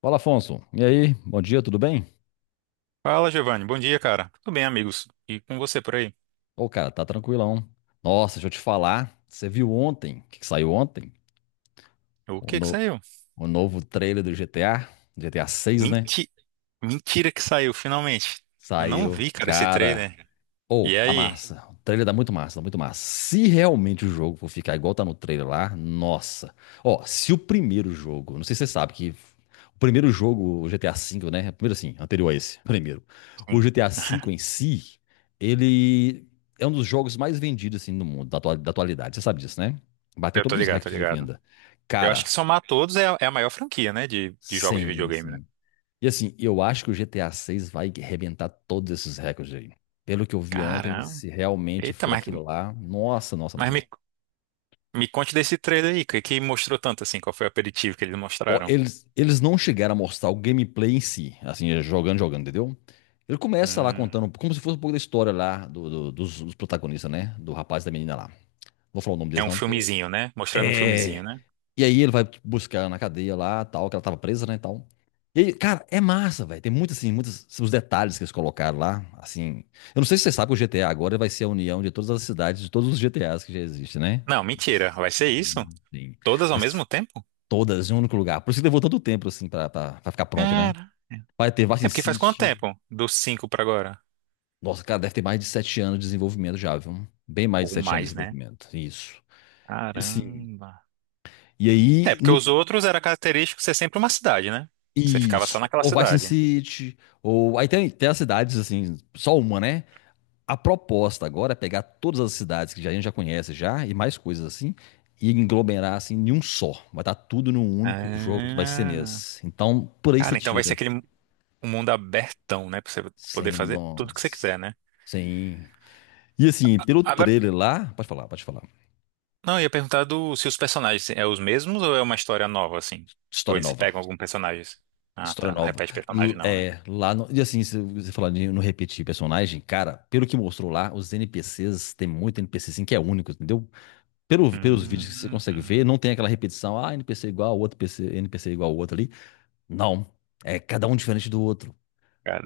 Fala, Afonso. E aí? Bom dia, tudo bem? Fala, Giovanni. Bom dia, cara. Tudo bem, amigos? E com você por aí? Ô, cara, tá tranquilão. Nossa, deixa eu te falar. Você viu ontem, o que que saiu ontem? O O, que que no- saiu? o novo trailer do GTA, GTA 6, né? Menti... Mentira que saiu, finalmente. Eu não Saiu. vi, cara, esse Cara, trailer. ou, E tá aí? massa. O trailer dá muito massa, dá muito massa. Se realmente o jogo for ficar igual tá no trailer lá, nossa. Ó, se o primeiro jogo, não sei se você sabe que o primeiro jogo, o GTA V, né? Primeiro assim, anterior a esse, primeiro. O Sim, GTA V em si, ele é um dos jogos mais vendidos assim no mundo da atualidade. Você sabe disso, né? Bateu eu tô todos os ligado, tô recordes de ligado. venda. Eu acho Cara, que somar todos é a maior franquia, né, de jogos de sim, videogame, né? sim. E assim, eu acho que o GTA 6 vai arrebentar todos esses recordes aí. Pelo que eu vi ontem, Caramba. se realmente Eita, for mas, aquilo lá, nossa, nossa, mas nossa, nossa. me, me conte desse trailer aí, que mostrou tanto assim, qual foi o aperitivo que eles Ó, mostraram? eles não chegaram a mostrar o gameplay em si, assim, é, jogando, jogando, entendeu? Ele começa lá Hum, contando como se fosse um pouco da história lá dos protagonistas, né? Do rapaz e da menina lá. Não vou falar o nome é deles um não, porque... filmezinho, né? Mostrando um filmezinho, É, né? e aí ele vai buscar ela na cadeia lá, tal, que ela tava presa, né, e tal. E aí, cara, é massa, velho. Tem muitos, assim, muitos os detalhes que eles colocaram lá, assim. Eu não sei se você sabe que o GTA agora vai ser a união de todas as cidades, de todos os GTAs que já existem, né? Não, mentira. Vai ser isso? Sim, sim. Todas ao Mas mesmo tempo? todas em um único lugar. Por isso que levou tanto tempo, assim, pra ficar pronto, né? Cara, é. Vai ter É Vice porque faz quanto City. tempo? Dos cinco pra agora? Nossa, cara, deve ter mais de 7 anos de desenvolvimento já, viu? Bem mais de Ou 7 anos de mais, né? desenvolvimento. Isso. E, assim, Caramba. e É, aí, porque no os outros era característico ser sempre uma cidade, né? Você ficava só Isso. naquela Ou Vice cidade. City, ou. Aí tem, tem as cidades, assim, só uma, né? A proposta agora é pegar todas as cidades que a gente já conhece já, e mais coisas assim, e englomerar assim em um só. Vai estar tudo num único jogo que vai ser Ah, nesse. Então, por aí você cara, então vai ser tira. aquele um mundo abertão, né? Pra você poder Sem fazer tudo que você quiser, nós. né? Sim. E assim, pelo Agora, trailer lá. Pode falar, pode falar. não, eu ia perguntar do, se os personagens é os mesmos ou é uma história nova, assim? Ou História eles nova. pegam algum personagem? Ah, História tá. Não nova. repete personagem, não, né? É, lá no, e assim, se você falando de não repetir personagem, cara, pelo que mostrou lá, os NPCs, tem muito NPC assim que é único, entendeu? Pelo, pelos vídeos que você Hum, consegue ver, não tem aquela repetição, ah, NPC igual, ao outro PC, NPC igual ao outro ali. Não. É cada um diferente do outro.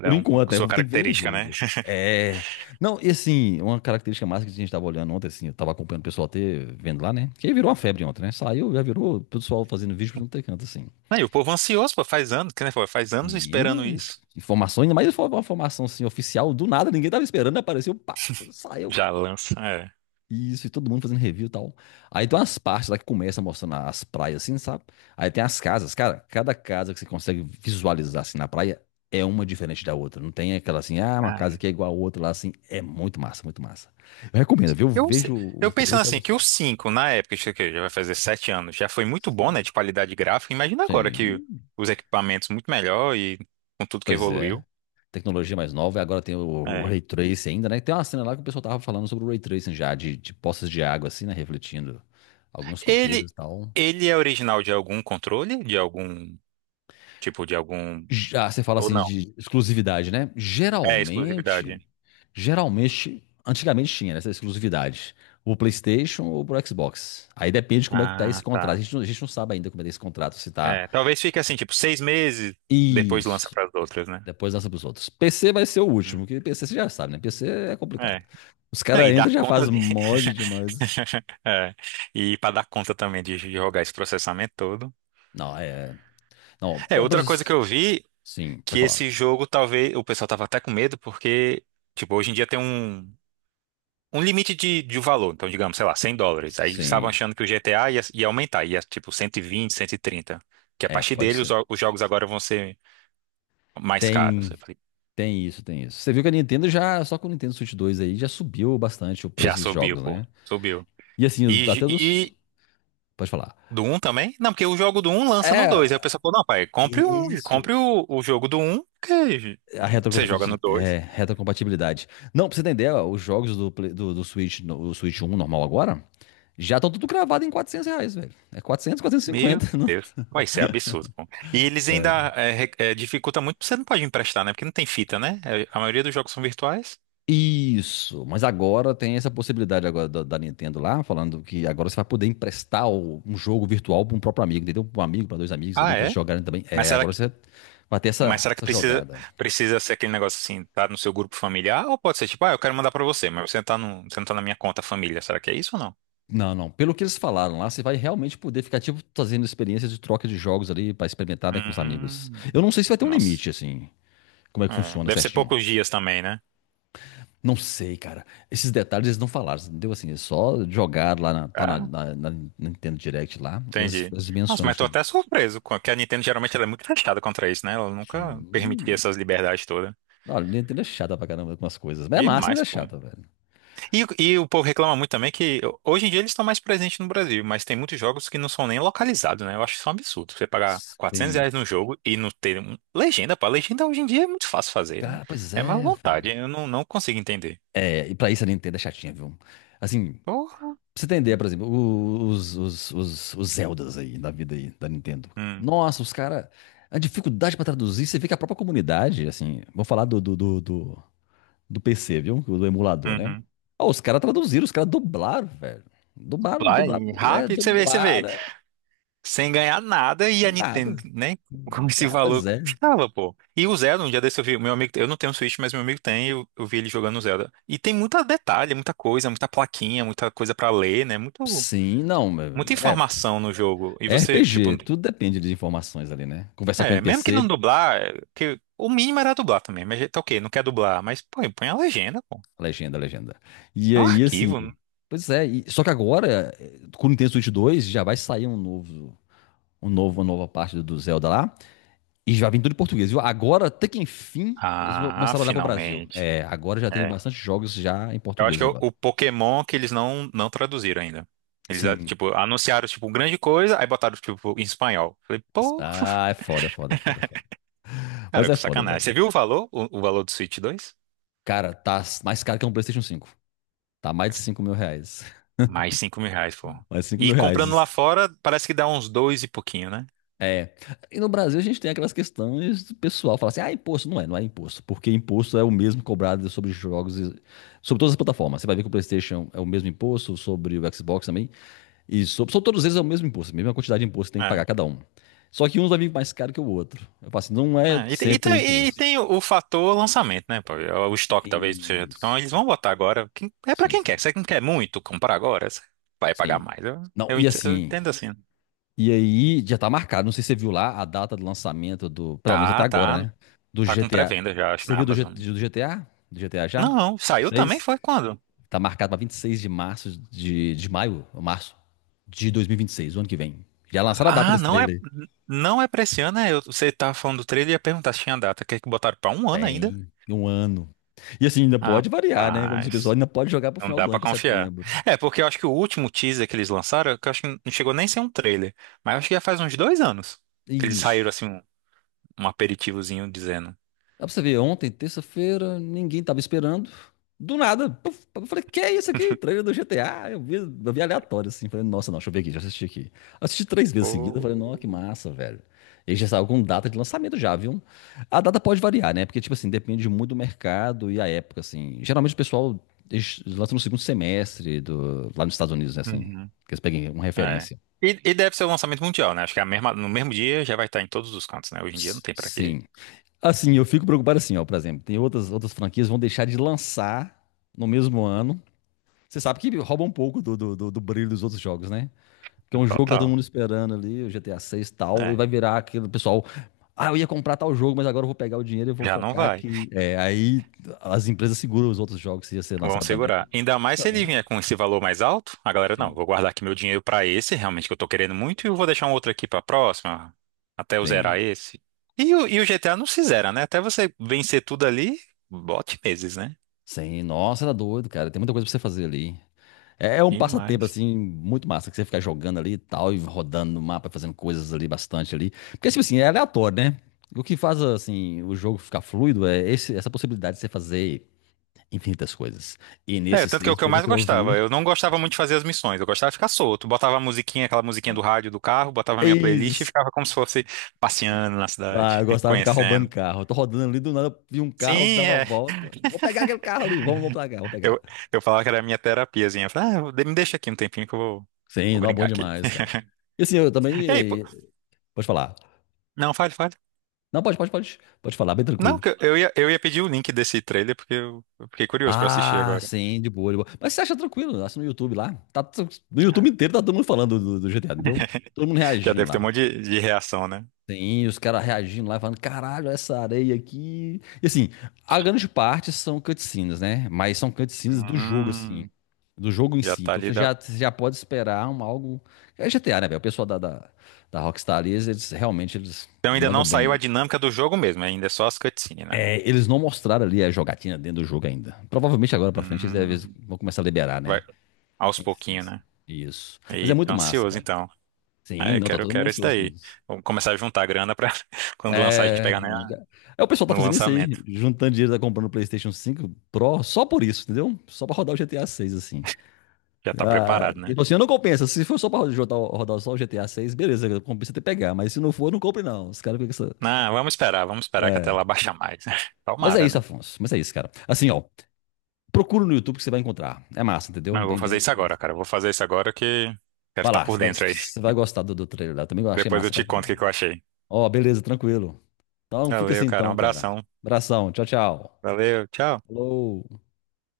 Por um com enquanto, é, sua vamos ter que ver nos característica, né? jogos. É. Não, e assim, uma característica massa que a gente tava olhando ontem, assim, eu tava acompanhando o pessoal até vendo lá, né? Que aí virou uma febre ontem, né? Saiu, já virou o pessoal fazendo vídeo por um canto, assim. Aí, o povo ansioso, pô, faz anos, que nem foi, faz anos esperando Sim, isso. informações, ainda mais foi uma formação assim, oficial, do nada, ninguém tava esperando, né? Apareceu, pá, saiu. Já lança, é. Isso, e todo mundo fazendo review e tal. Aí tem umas partes lá que começa mostrando as praias, assim, sabe? Aí tem as casas, cara, cada casa que você consegue visualizar assim na praia é uma diferente da outra. Não tem aquela assim, ah, uma casa Cara, que é igual a outra lá, assim. É muito massa, muito massa. Eu recomendo, viu? eu, se- Vejo o eu trailer, pensando você vai assim, que o gostar. 5 na época, isso aqui já vai fazer 7 anos, já foi muito bom, né, Sim. de qualidade gráfica. Imagina agora que Sim. os equipamentos muito melhor e com tudo que Pois é. evoluiu. Tecnologia mais nova, e agora tem o É. Ray Tracing ainda, né? Tem uma cena lá que o pessoal tava falando sobre o Ray Tracing já, de poças de água, assim, né? Refletindo alguns Ele, coqueiros e tal. ele é original de algum controle? De algum, tipo, de algum... Já, você fala Ou assim não? de exclusividade, né? É exclusividade. Geralmente, antigamente tinha essa exclusividade. O PlayStation ou pro Xbox. Aí depende de como é que tá Ah, esse contrato. A tá. gente, não- a gente não sabe ainda como é que tá esse contrato, se tá... É, talvez fique assim, tipo, seis meses, depois lança Isso. para as outras, né? Depois lança pros outros. PC vai ser o Hum, último, que PC você já sabe, né? PC é complicado. é. Os Não, caras e dar entram e já conta. fazem mod demais. É, e para dar conta também de jogar esse processamento todo. Não, é. Não, É, é por- outra coisa que eu vi sim, pode que falar. esse jogo talvez o pessoal tava até com medo porque tipo, hoje em dia tem um limite de valor, então digamos, sei lá, 100 dólares. Aí eles estavam Sim, achando que o GTA ia, ia aumentar, ia tipo cento cento e vinte cento e trinta que a é, partir pode dele ser. Os jogos agora vão ser mais caros. Tem, Eu falei, tem isso, tem isso. Você viu que a Nintendo já, só com o Nintendo Switch 2 aí, já subiu bastante o já preço dos subiu, jogos, pô, né? subiu. E assim, os- até E dos. Pode falar. do um também? Não, porque o jogo do um lança no dois. Aí o É. pessoal falou, não, pai, compre um, Isso. compre o jogo do um que A você joga no retrocompatibilidade. É, dois. retrocompatibilidade. Não, pra você entender, ó, os jogos do Switch, o Switch 1 normal agora, já estão tudo cravado em R$ 400, velho. É 400, Meu 450, né? Deus, vai ser absurdo, pô. E eles ainda Sério. Dificulta muito, porque você não pode emprestar, né? Porque não tem fita, né? É, a maioria dos jogos são virtuais. Isso, mas agora tem essa possibilidade agora da Nintendo lá, falando que agora você vai poder emprestar um jogo virtual para um próprio amigo, entendeu? Para um amigo, para dois amigos ali, Ah, para eles é? jogarem também. Mas É, será agora que, você vai ter mas essa, será que essa precisa, jogada. precisa ser aquele negócio assim, tá no seu grupo familiar? Ou pode ser tipo, ah, eu quero mandar pra você, mas você tá no, você não tá na minha conta família. Será que é isso ou não? Não, não. Pelo que eles falaram lá, você vai realmente poder ficar, tipo, fazendo experiências de troca de jogos ali pra experimentar, né, com os amigos. Hum, Eu não sei se vai ter um nossa. limite, assim, como é que É, funciona deve ser certinho. poucos dias também, né? Não sei, cara. Esses detalhes eles não falaram, entendeu? Assim, eles só jogaram lá, na, tá na, Cara, na- na Nintendo Direct lá, e eles, entendi. eles Nossa, mencionam mas tô até sobre. surpreso, com- que a Nintendo geralmente ela é muito fechada contra isso, né? Ela nunca permitia Sim. essas liberdades todas. Olha, Nintendo é chata pra caramba com as coisas. Mas é massa, mas Demais, é pô. chata, velho. E o povo reclama muito também que hoje em dia eles estão mais presentes no Brasil, mas tem muitos jogos que não são nem localizados, né? Eu acho isso um absurdo. Você pagar 400 Sim. reais num jogo e não ter um... legenda, pô. Legenda hoje em dia é muito fácil fazer. Ah, pois É mais é, vontade. velho. Eu não, não consigo entender. É, e pra isso a Nintendo é chatinha, viu? Assim, Porra. pra você entender, por exemplo, os Zeldas aí, da vida aí, da Nintendo. Hum. Nossa, os caras. A dificuldade pra traduzir, você vê que a própria comunidade, assim. Vou falar do PC, viu? Do emulador, né? Uhum. Ó, os caras traduziram, os caras dublaram, velho. Dublaram, Vai, dublaram. É, rápido, você vê, você vê. dublaram, é, Sem ganhar nada e a nada. Nintendo, né? Como esse Cara, pois valor é. custava, pô. E o Zelda, um dia desse eu vi, meu amigo, eu não tenho Switch, mas meu amigo tem, e eu vi ele jogando o Zelda. E tem muita detalhe, muita coisa, muita plaquinha, muita coisa pra ler, né? Muito, Sim, não. muita É, informação no jogo. E é você, tipo, RPG, tudo depende de informações ali, né? Conversar com o é, mesmo que não NPC. dublar, é, que o mínimo era dublar também, mas tá ok, não quer dublar, mas põe a legenda, pô. Legenda, legenda. E É um aí, assim. arquivo, né? Pois é, e- só que agora, com o Nintendo Switch 2, já vai sair um novo, uma nova parte do Zelda lá. E já vem tudo em português, viu? Agora, até que enfim, eles Ah, começaram a olhar pro Brasil. finalmente. É, agora já tem É. bastante jogos já em Eu acho português que é o, agora. o Pokémon que eles não traduziram ainda. Eles, ah, Sim. tipo, anunciaram, tipo, grande coisa, aí botaram, tipo, em espanhol. Falei, pô, Ah, é foda, é foda, é foda, é foda. Mas cara, é que foda, sacanagem. Você velho. viu o valor? O valor do Switch dois. Cara, tá mais caro que um PlayStation 5. Tá mais de R$ 5 mil. Mais 5 mil reais, pô. Mais de 5 E mil comprando lá reais. fora, parece que dá uns dois e pouquinho, né? É. E no Brasil a gente tem aquelas questões do pessoal fala assim: ah, imposto. Não é, não é imposto. Porque imposto é o mesmo cobrado sobre jogos, sobre todas as plataformas. Você vai ver que o PlayStation é o mesmo imposto, sobre o Xbox também. E sobre, sobre todos eles é o mesmo imposto, a mesma quantidade de imposto que tem que É. pagar cada um. Só que um vai vir mais caro que o outro. Eu falo assim: não é É, E, tem e sempre tem- e imposto. tem o fator lançamento, né, pô? É o É. estoque talvez seja. Isso. Então eles vão botar agora. Quem- é pra Sim, quem sim. quer. Você não quer muito comprar agora, você vai pagar Sim. mais. Não, e Eu assim, entendo assim. e aí, já tá marcado. Não sei se você viu lá a data do lançamento do. Pelo menos até Tá, agora, tá. né? Do Tá com GTA. pré-venda já, acho, Você na viu do, G- Amazon. do GTA? Do GTA já? Não, saiu também Seis? foi quando? Tá marcado pra 26 de março de maio, ou março de 2026, o ano que vem. Já lançaram a data Ah, desse trailer. não é pra esse ano, é, eu- você tava falando do trailer e ia perguntar se tinha data. Quer que botaram pra um ano ainda? Tem um ano. E assim, ainda pode variar, né? Como diz o pessoal, Rapaz, ainda pode jogar pro não final dá do ano, pra pra confiar. setembro. É, porque eu acho que o último teaser que eles lançaram, que eu acho que não chegou nem a ser um trailer, mas eu acho que já faz uns dois anos que eles saíram Isso. assim um, um aperitivozinho dizendo. Dá pra você ver, ontem, terça-feira, ninguém tava esperando. Do nada, puf, eu falei, que é isso aqui? Trailer do GTA. Eu vi aleatório, assim. Falei, nossa, não, deixa eu ver aqui, já assisti aqui. Assisti três vezes seguida, falei, Oh. nossa, que massa, velho. E já saiu com data de lançamento já, viu? A data pode variar, né? Porque, tipo assim, depende muito do mercado e a época, assim. Geralmente o pessoal eles lançam no segundo semestre do, lá nos Estados Unidos, né, assim. Uhum, Que eles peguem uma é. referência. E deve ser o lançamento mundial, né? Acho que é a mesma, no mesmo dia já vai estar em todos os cantos, né? Hoje em dia não tem pra quê. Sim. Assim, eu fico preocupado assim, ó, por exemplo, tem outras franquias que vão deixar de lançar no mesmo ano. Você sabe que rouba um pouco do brilho dos outros jogos, né? Porque é um jogo que tá todo Total. mundo esperando ali, o GTA 6 e tal, e É, vai virar aquele pessoal. Ah, eu ia comprar tal jogo, mas agora eu vou pegar o dinheiro e vou já não focar vai. que. É, aí as empresas seguram os outros jogos que ia ser Vamos lançado também. segurar. Ainda mais se ele Justamente. vier com esse valor mais alto, a galera, não, Sim. vou guardar aqui meu dinheiro pra esse, realmente que eu tô querendo muito, e eu vou deixar um outro aqui pra próxima, até eu zerar Sim. esse. E o GTA não se zera, né? Até você vencer tudo ali, bote meses, né? Sim. Nossa, era doido, cara. Tem muita coisa pra você fazer ali. É, é um passatempo, Demais. assim, muito massa, que você fica jogando ali e tal, e rodando no mapa, fazendo coisas ali bastante ali. Porque, tipo assim, é aleatório, né? O que faz, assim, o jogo ficar fluido é essa possibilidade de você fazer infinitas coisas. E É, nesse tanto que é o seis, que eu pelo mais que eu gostava. vi, Eu não gostava muito de fazer as missões, eu gostava de ficar solto. Botava a musiquinha, aquela musiquinha do rádio do carro, botava a é minha playlist e isso. ficava como se fosse passeando na Ah, cidade, eu gostava de ficar roubando conhecendo. carro. Eu tô rodando ali, do nada, vi um carro, Sim, dava a é, volta. Vou pegar aquele carro ali, vamos, vou pegar, vou pegar. Eu, eu falava que era a minha terapiazinha. Eu falava, ah, me deixa aqui um tempinho que Sim, vou não, bom brincar aqui. demais, cara. E assim, eu Ei, pô, também... Pode falar. não, fale, fale. Não, pode, pode, pode. Pode falar, bem Não, tranquilo. que eu ia pedir o link desse trailer porque eu fiquei curioso pra assistir Ah, agora. sim, de boa, de boa. Mas você acha tranquilo, acha no YouTube lá. Tá, no Ah. YouTube inteiro tá todo mundo falando do GTA, entendeu? Todo mundo Já reagindo deve ter lá. um monte de reação, né? Sim, os caras reagindo lá, falando, caralho, essa areia aqui. E assim, a grande parte são cutscenes, né? Mas são cutscenes do jogo, assim. Hum, Do jogo em já si. tá Então ali. Da... você já pode esperar um algo. É GTA, né, velho? O pessoal da Rockstar ali, eles realmente eles Então ainda não mandam bem saiu a nisso. dinâmica do jogo mesmo, ainda é só as cutscenes, né? É, eles não mostraram ali a jogatina dentro do jogo ainda. Provavelmente agora pra frente eles Hum, vão começar a liberar, vai né? aos Tem que ser pouquinhos, assim. né? Isso. Mas é E tô muito massa, ansioso cara. então. Ah, Sim, não, tá eu todo mundo quero esse ansioso com daí. isso. Vamos começar a juntar a grana pra quando lançar a gente É. pegar né, Já- É, o pessoal tá no fazendo isso aí, lançamento. juntando dinheiro, tá comprando o PlayStation 5 Pro só por isso, entendeu? Só pra rodar o GTA 6 assim. Já tá Ah, preparado, e né? tipo assim, não compensa. Se for só pra rodar, rodar só o GTA 6, beleza, compensa até pegar. Mas se não for, não compre, não. Os caras ficam com essa. Não, vamos esperar que a É. tela baixa mais. Mas é Tomara, isso, né? Afonso. Mas é isso, cara. Assim, ó, procura no YouTube que você vai encontrar. É massa, entendeu? Não, eu vou Bem, fazer bem. isso agora, cara. Eu vou fazer isso agora que quero Vai estar lá, por dentro aí. você vai gostar do trailer lá. Também eu achei Depois eu massa pra te conto o que caramba. que eu achei. Ó, beleza, tranquilo. Então, fica assim Valeu, cara. Um então, cara. abração. Abração. Tchau, tchau. Valeu, tchau. Falou.